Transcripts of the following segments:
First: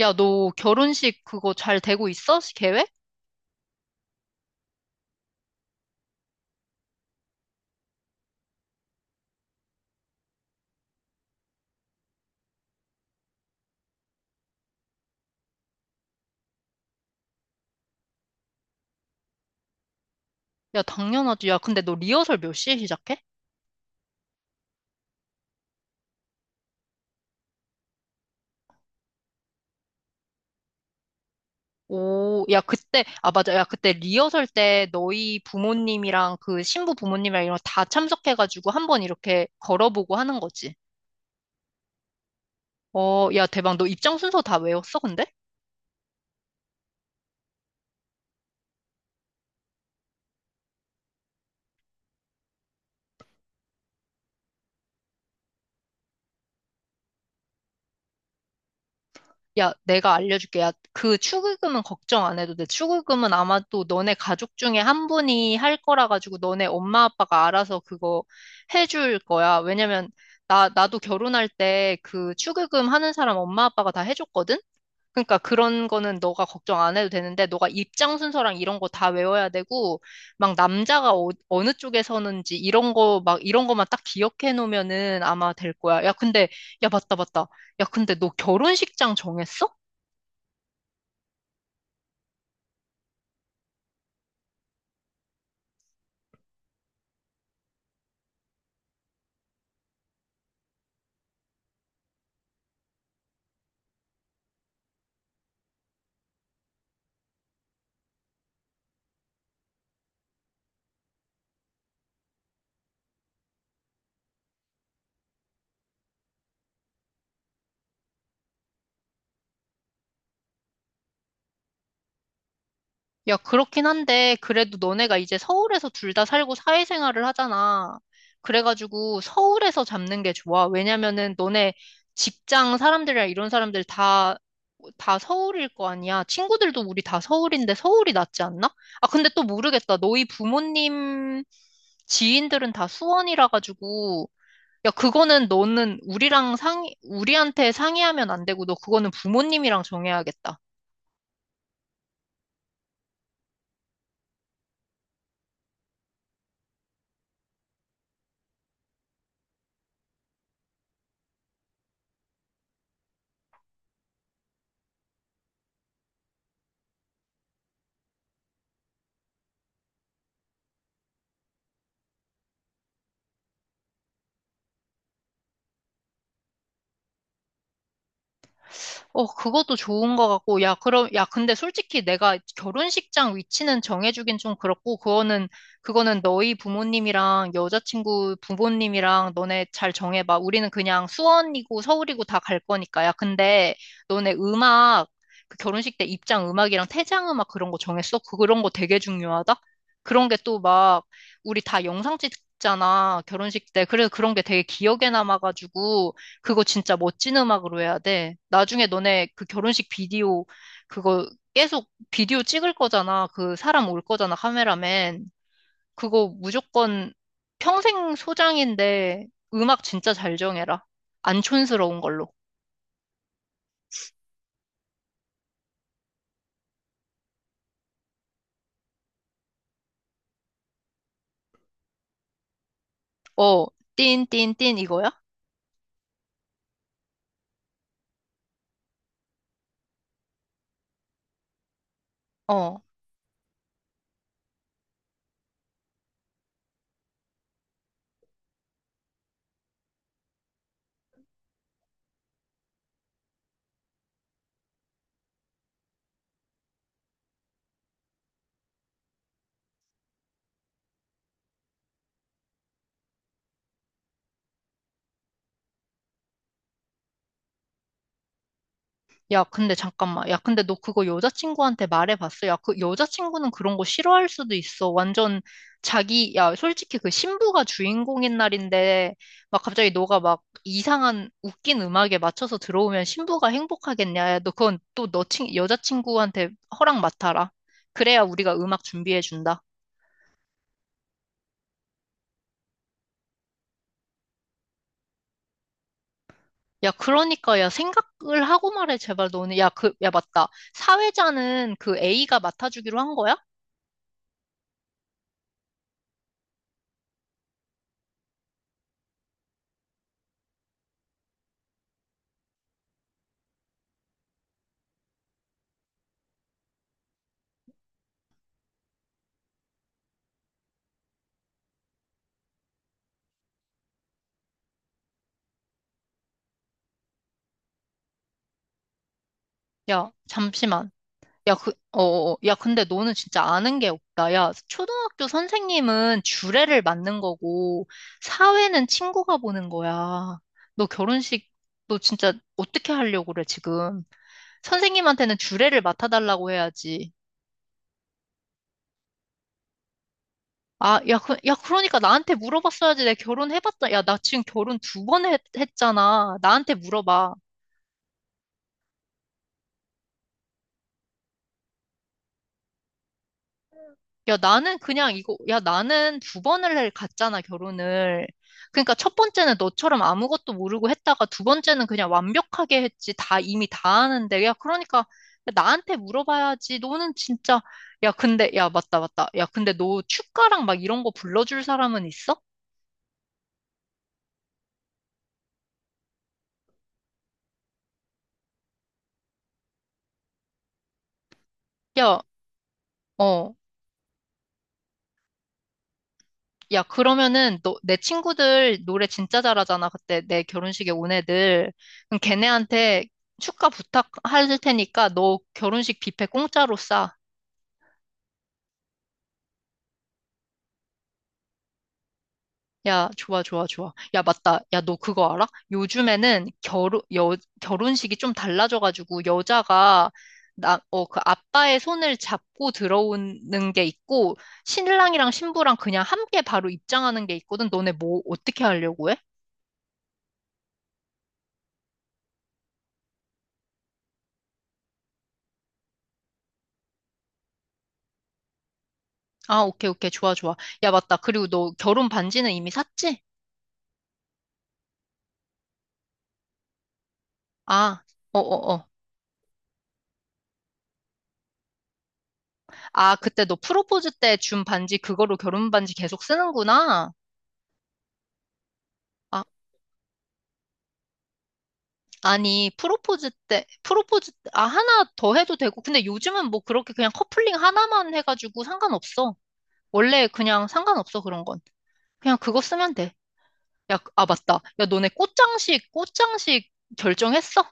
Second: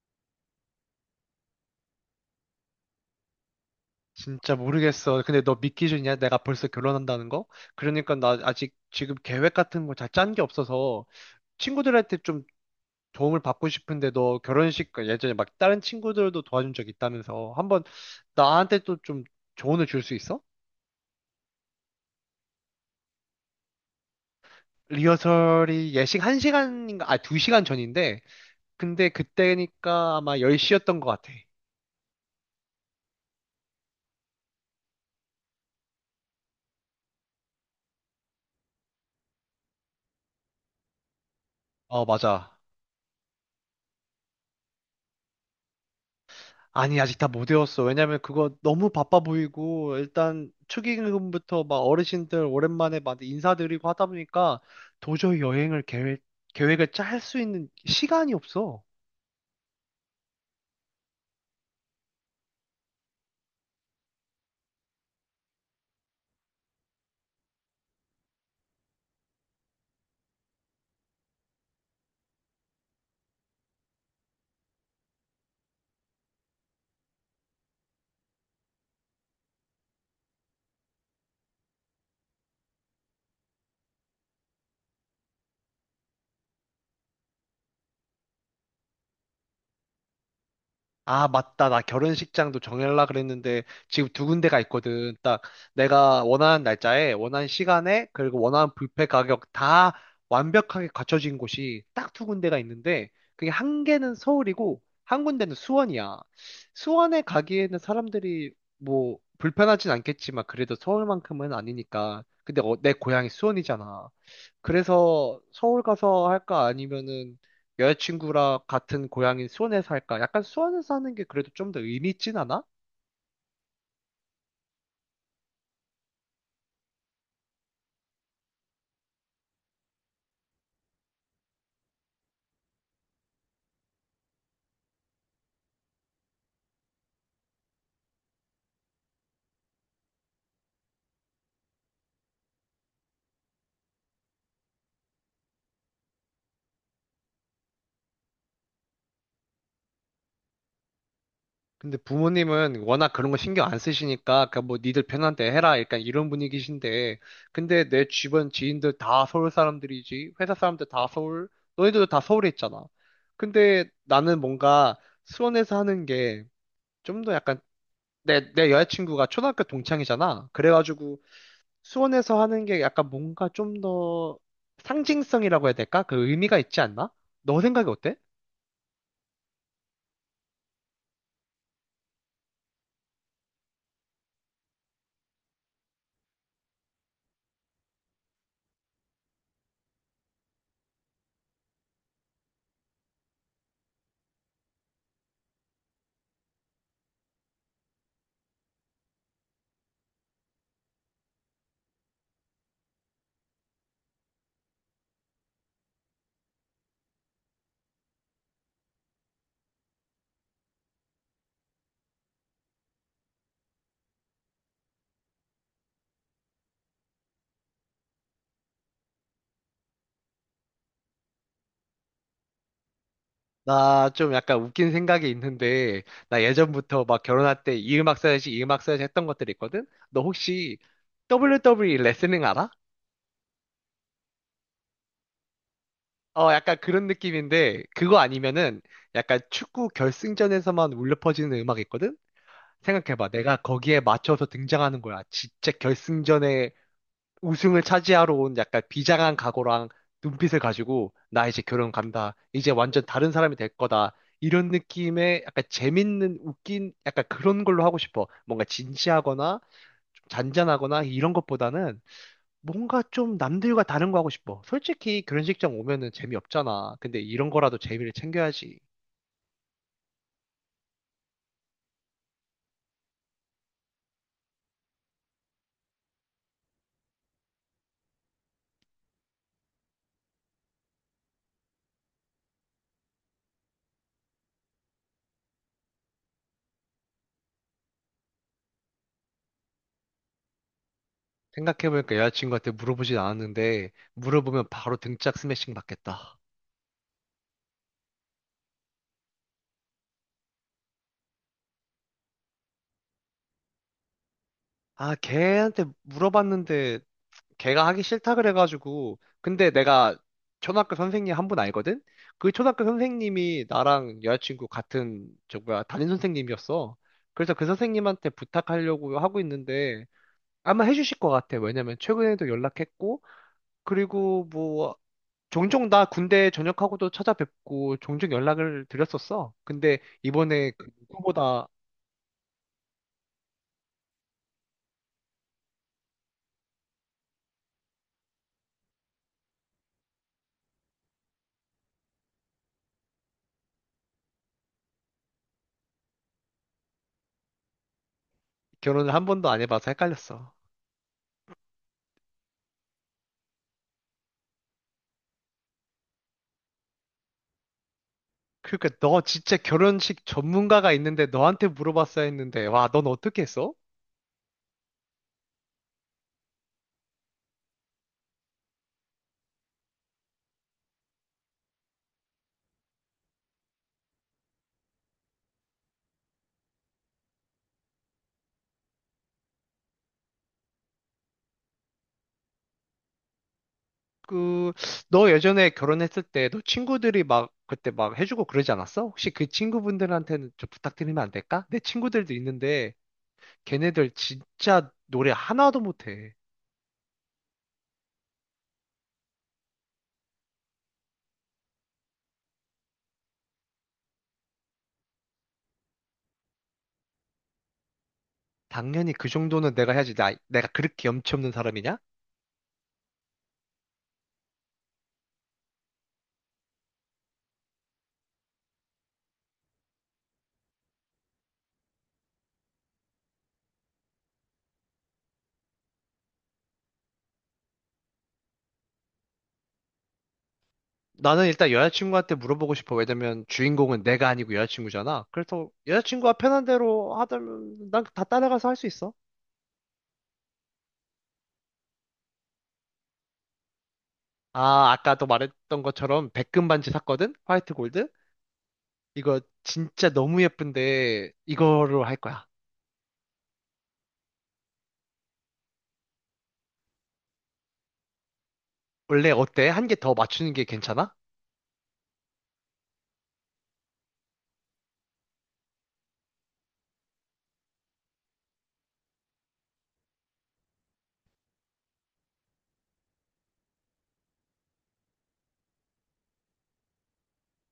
야, 너 결혼식 그거 잘 되고 있어? 계획? 진짜 모르겠어. 근데 너 믿기 싫냐? 내가 벌써 결혼한다는 거? 그러니까 나 아직 지금 계획 같은 거 잘 짠 게 없어서 친구들한테 좀 도움을 받고 싶은데 너 결혼식 그 예전에 막 다른 친구들도 도와준 적 있다면서 한번 나한테 또 좀 조언을 줄 수 있어? 야, 당연하지. 야, 근데 너 리허설 몇 시에 시작해? 리허설이 예식 1시간인가? 아, 2시간 전인데 근데 그때니까 아마 10시였던 것 같아. 오, 야, 그때, 아, 맞아. 야, 그때 리허설 때 너희 부모님이랑 그 신부 부모님이랑 이런 거 다 참석해가지고 한 번 이렇게 걸어보고 하는 거지. 어, 맞아. 어, 야, 대박. 너 입장 순서 다 외웠어, 근데? 아니, 아직 다 못 외웠어. 왜냐면 그거 너무 바빠 보이고, 일단 축의금부터 막 어르신들 오랜만에 막 인사드리고 하다 보니까 도저히 여행을 계획을 짤 수 있는 시간이 없어. 야, 내가 알려줄게. 야, 그 축의금은 걱정 안 해도 돼. 축의금은 아마 도 너네 가족 중에 한 분이 할 거라 가지고 너네 엄마 아빠가 알아서 그거 해줄 거야. 왜냐면 나도 결혼할 때 그 축의금 하는 사람 엄마 아빠가 다 해줬거든? 그러니까 그런 거는 너가 걱정 안 해도 되는데 너가 입장 순서랑 이런 거 다 외워야 되고 막 남자가 어, 어느 쪽에 서는지 이런 거 막 이런 거만 딱 기억해 놓으면은 아마 될 거야. 야, 근데 야, 맞다, 맞다. 야, 근데 너 결혼식장 정했어? 아, 맞다. 나 결혼식장도 정하려고 그랬는데 지금 두 군데가 있거든. 딱 내가 원하는 날짜에, 원하는 시간에, 그리고 원하는 뷔페 가격 다 완벽하게 갖춰진 곳이 딱 두 군데가 있는데 그게 한 개는 서울이고 한 군데는 수원이야. 수원에 가기에는 사람들이 뭐 불편하진 않겠지만 그래도 서울만큼은 아니니까. 근데 내 고향이 수원이잖아. 그래서 서울 가서 할까 아니면은 여자친구랑 같은 고향인 수원에서 할까? 약간 수원에서 하는 게 그래도 좀 더 의미 있진 않아? 야, 그렇긴 한데, 그래도 너네가 이제 서울에서 둘 다 살고 사회생활을 하잖아. 그래가지고 서울에서 잡는 게 좋아. 왜냐면은 너네 직장 사람들이랑 이런 사람들 다 서울일 거 아니야. 친구들도 우리 다 서울인데 서울이 낫지 않나? 아, 근데 또 모르겠다. 너희 부모님 지인들은 다 수원이라 가지고, 야, 그거는 너는 우리랑 우리한테 상의하면 안 되고, 너 그거는 부모님이랑 정해야겠다. 근데 부모님은 워낙 그런 거 신경 안 쓰시니까 그냥 뭐 니들 편한 데 해라 약간 이런 분위기신데 근데 내 주변 지인들 다 서울 사람들이지 회사 사람들 다 서울 너희들도 다 서울에 있잖아 근데 나는 뭔가 수원에서 하는 게 좀 더 약간 내 여자친구가 초등학교 동창이잖아 그래가지고 수원에서 하는 게 약간 뭔가 좀 더 상징성이라고 해야 될까? 그 의미가 있지 않나? 너 생각이 어때? 어, 그것도 좋은 것 같고, 야, 그럼, 야, 근데 솔직히 내가 결혼식장 위치는 정해주긴 좀 그렇고, 그거는 너희 부모님이랑 여자친구 부모님이랑 너네 잘 정해봐. 우리는 그냥 수원이고 서울이고 다 갈 거니까. 야, 근데 너네 그 결혼식 때 입장 음악이랑 퇴장 음악 그런 거 정했어? 그런 거 되게 중요하다? 그런 게 또 막, 우리 다 영상 찍잖아, 결혼식 때. 그래서 그런 게 되게 기억에 남아가지고, 그거 진짜 멋진 음악으로 해야 돼. 나중에 너네 그 결혼식 비디오 그거 계속 비디오 찍을 거잖아. 그 사람 올 거잖아, 카메라맨. 그거 무조건 평생 소장인데 음악 진짜 잘 정해라. 안 촌스러운 걸로. 나 좀 약간 웃긴 생각이 있는데, 나 예전부터 막 결혼할 때 이 음악 써야지, 이 음악 써야지 했던 것들이 있거든? 너 혹시 WWE 레슬링 알아? 어, 띵, 띵, 띵 이거야? 어, 약간 그런 느낌인데, 그거 아니면은 약간 축구 결승전에서만 울려 퍼지는 음악이 있거든? 어. 생각해봐. 내가 거기에 맞춰서 등장하는 거야. 진짜 결승전에 우승을 차지하러 온 약간 비장한 각오랑 눈빛을 가지고 나 이제 결혼 간다. 이제 완전 다른 사람이 될 거다. 이런 느낌의 약간 재밌는 웃긴 약간 그런 걸로 하고 싶어. 뭔가 진지하거나 좀 잔잔하거나 이런 것보다는 뭔가 좀 남들과 다른 거 하고 싶어. 솔직히 결혼식장 오면은 재미없잖아. 근데 이런 거라도 재미를 챙겨야지. 야, 근데 잠깐만. 야, 근데 너 그거 여자친구한테 말해봤어? 야, 그 여자친구는 그런 거 싫어할 수도 있어. 완전 야, 솔직히 그 신부가 주인공인 날인데, 막 갑자기 너가 막 이상한 웃긴 음악에 맞춰서 들어오면 신부가 행복하겠냐? 야, 너 그건 또 너 여자친구한테 허락 맡아라. 그래야 우리가 음악 준비해준다. 생각해보니까 여자친구한테 물어보진 않았는데 물어보면 바로 등짝 스매싱 받겠다. 야, 그러니까, 야, 생각을 하고 말해, 제발 너는. 야, 야, 맞다. 사회자는 그 A가 맡아주기로 한 거야? 아, 걔한테 물어봤는데 걔가 하기 싫다 그래가지고 근데 내가 초등학교 선생님 한 분 알거든? 그 초등학교 선생님이 나랑 여자친구 같은 저 뭐야 담임 선생님이었어. 그래서 그 선생님한테 부탁하려고 하고 있는데 아마 해주실 것 같아. 왜냐면 최근에도 연락했고 그리고 뭐 종종 나 군대 전역하고도 찾아뵙고 종종 연락을 드렸었어. 근데 야, 이번에 그 잠시만. 누보 야, 다 야, 근데 너는 진짜 아는 게 없다. 야, 초등학교 선생님은 주례를 맡는 거고, 사회는 친구가 보는 거야. 너 결혼식, 너 진짜 어떻게 하려고 그래, 지금? 선생님한테는 주례를 맡아달라고 해야지. 결혼을 한 번도 안 해봐서 헷갈렸어. 아, 야, 야, 그러니까 나한테 물어봤어야지. 내 결혼해봤자. 야, 나 지금 결혼 두 번 했잖아. 나한테 물어봐. 그러니까 너 진짜 결혼식 전문가가 있는데 너한테 물어봤어야 했는데 와, 넌 어떻게 했어? 야, 나는 야, 나는 갔잖아, 결혼을. 그러니까 첫 번째는 너처럼 아무것도 모르고 했다가 두 번째는 그냥 완벽하게 했지. 이미 다 아는데. 야, 그러니까 나한테 물어봐야지. 너는 진짜, 야, 근데, 야, 맞다, 맞다. 야, 근데 너 축가랑 막 이런 거 불러줄 사람은 있어? 그, 너 예전에 결혼했을 때 너 친구들이 막 그때 막 해주고 그러지 않았어? 혹시 그 친구분들한테는 좀 부탁드리면 안 될까? 내 야, 친구들도 있는데 어. 걔네들 진짜 노래 하나도 못해. 야, 그러면은 너, 내 친구들 노래 진짜 잘하잖아. 그때 내 결혼식에 온 애들. 그럼 걔네한테 축가 부탁할 테니까 너 결혼식 뷔페 공짜로 싸. 당연히 그 정도는 내가 해야지. 나, 내가 그렇게 염치 없는 사람이냐? 야, 좋아, 좋아, 좋아. 야, 맞다. 야, 너 그거 알아? 요즘에는 결혼식이 좀 달라져가지고 여자가 그 아빠의 손을 잡고 들어오는 게 있고 신랑이랑 신부랑 그냥 함께 바로 입장하는 게 있거든. 너네 뭐 어떻게 하려고 해? 나는 일단 여자친구한테 물어보고 싶어. 왜냐면 주인공은 내가 아니고 여자친구잖아. 그래서 여자친구가 편한 대로 하다면 난 다 따라가서 할 수 있어. 아, 오케이, 오케이. 좋아, 좋아. 야, 맞다. 그리고 너 결혼 반지는 이미 샀지? 아, 아까도 말했던 것처럼 백금 반지 샀거든? 화이트 아, 골드? 어, 어, 어. 이거 진짜 너무 예쁜데 이거로 할 거야. 아, 그때 너 프로포즈 때 준 반지 그거로 결혼 반지 계속 쓰는구나. 원래 아, 어때? 한 개 더 맞추는 게 괜찮아? 아니, 아, 하나 더 해도 되고. 근데 요즘은 뭐 그렇게 그냥 커플링 하나만 해가지고 상관없어. 원래 그냥 상관없어, 그런 건. 그냥 그거 쓰면 돼. 야, 아, 맞다. 야, 너네 꽃장식 결정했어?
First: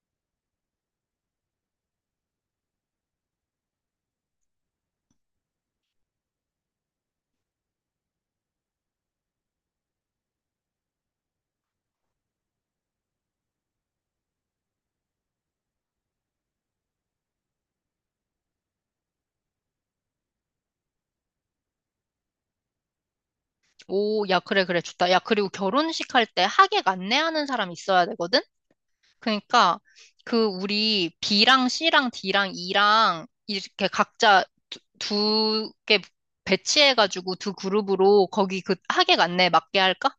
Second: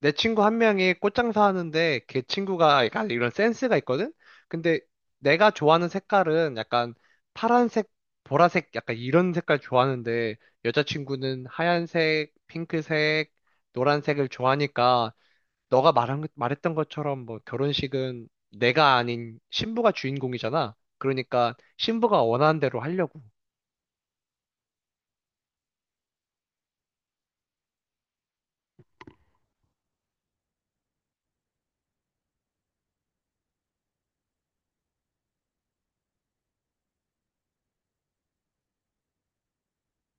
내 친구 한 명이 꽃장사 하는데 걔 친구가 약간 이런 센스가 있거든? 근데 내가 좋아하는 색깔은 약간 파란색, 보라색 약간 이런 색깔 좋아하는데 여자친구는 하얀색, 핑크색, 노란색을 좋아하니까 너가 말했던 것처럼 뭐 결혼식은 내가 아닌 신부가 주인공이잖아. 그러니까 신부가 원하는 대로 하려고. 오, 야, 그래, 그래, 좋다. 야, 그리고 결혼식 할 때 하객 안내하는 사람 있어야 되거든? 그러니까 그 우리 B랑 C랑 D랑 E랑 이렇게 각자 두 개 배치해가지고 두 그룹으로 거기 그하액 안내 맞게 할까?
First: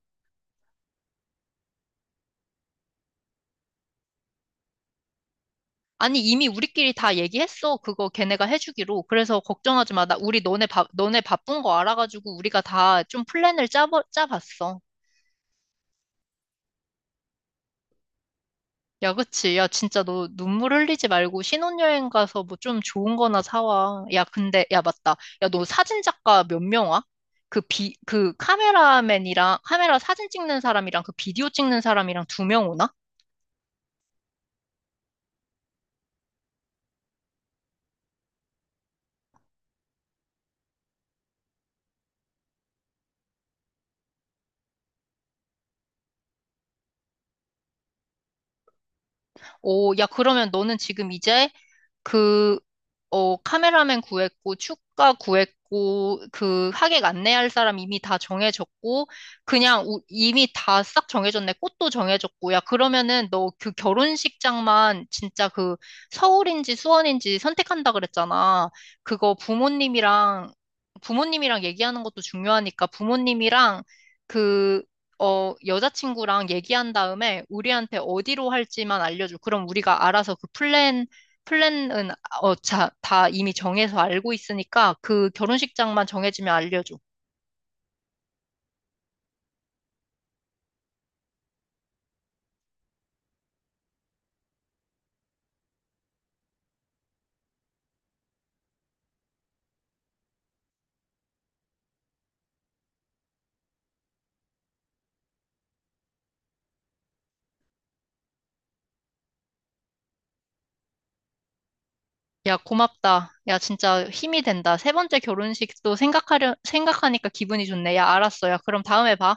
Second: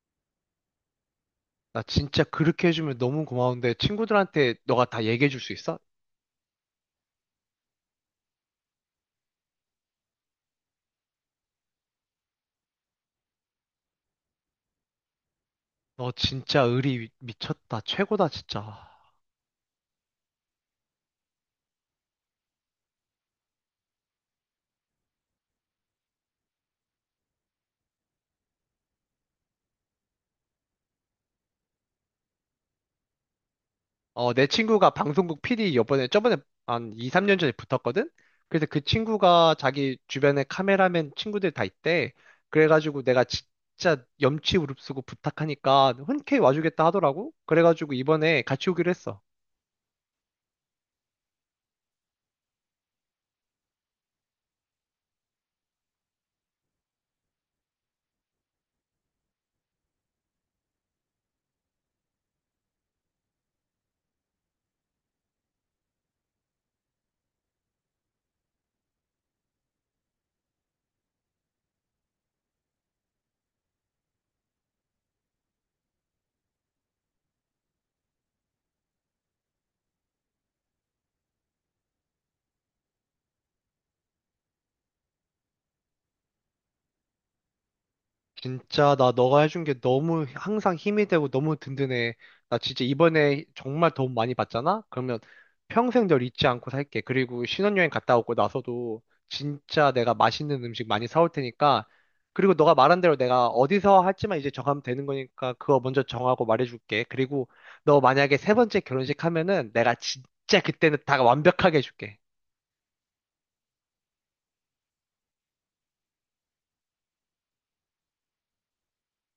나 진짜 그렇게 해주면 너무 고마운데 친구들한테 너가 다 얘기해 줄 수 있어? 아니 이미 우리끼리 다 얘기했어. 그거 걔네가 해주기로. 그래서 걱정하지 마. 나 우리 너네 너네 바쁜 거 알아가지고 우리가 다 좀 플랜을 짜 짜봤어. 너 진짜 의리 미쳤다. 최고다, 진짜. 야, 그치. 야, 진짜 너 눈물 흘리지 말고 신혼여행 가서 뭐 좀 좋은 거나 사와. 야, 근데, 야, 맞다. 야, 너 사진작가 몇 명 와? 그 그 카메라맨이랑, 카메라 사진 찍는 사람이랑 그 비디오 찍는 사람이랑 두 명 오나? 어, 내 친구가 방송국 PD 이번에 저번에 한 2, 3년 전에 붙었거든? 그래서 그 친구가 자기 주변에 카메라맨 친구들 다 있대. 그래가지고 내가 진짜 염치 무릅쓰고 부탁하니까 흔쾌히 와주겠다 하더라고. 그래가지고 이번에 같이 오기로 했어. 오, 야, 그러면 너는 지금 이제 그, 어, 카메라맨 구했고, 축가 구했고, 그 하객 안내할 사람 이미 다 정해졌고, 그냥 이미 다 싹 정해졌네. 꽃도 정해졌고, 야, 그러면은 너 그 결혼식장만 진짜 그 서울인지 수원인지 선택한다 그랬잖아. 그거 부모님이랑, 부모님이랑 얘기하는 것도 중요하니까 부모님이랑 그, 어, 여자친구랑 얘기한 다음에 우리한테 어디로 할지만 알려줘. 그럼 우리가 알아서 그 플랜은 어, 자, 다 이미 정해서 알고 있으니까 그 결혼식장만 정해지면 알려줘. 진짜 나 너가 해준 게 너무 항상 힘이 되고 너무 든든해. 나 진짜 이번에 정말 도움 많이 받잖아? 그러면 평생 널 잊지 않고 살게. 그리고 신혼여행 갔다 오고 나서도 진짜 내가 맛있는 음식 많이 사올 테니까. 그리고 너가 말한 대로 내가 어디서 할지만 이제 정하면 되는 거니까 그거 먼저 정하고 말해줄게. 그리고 너 만약에 세 번째 결혼식 하면은 내가 진짜 그때는 다 완벽하게 해줄게. 야, 고맙다. 야, 진짜 힘이 된다. 세 번째 결혼식도 생각하니까 기분이 좋네. 야, 알았어. 야, 그럼 다음에 봐.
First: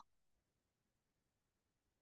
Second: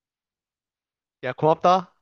야, 고맙다.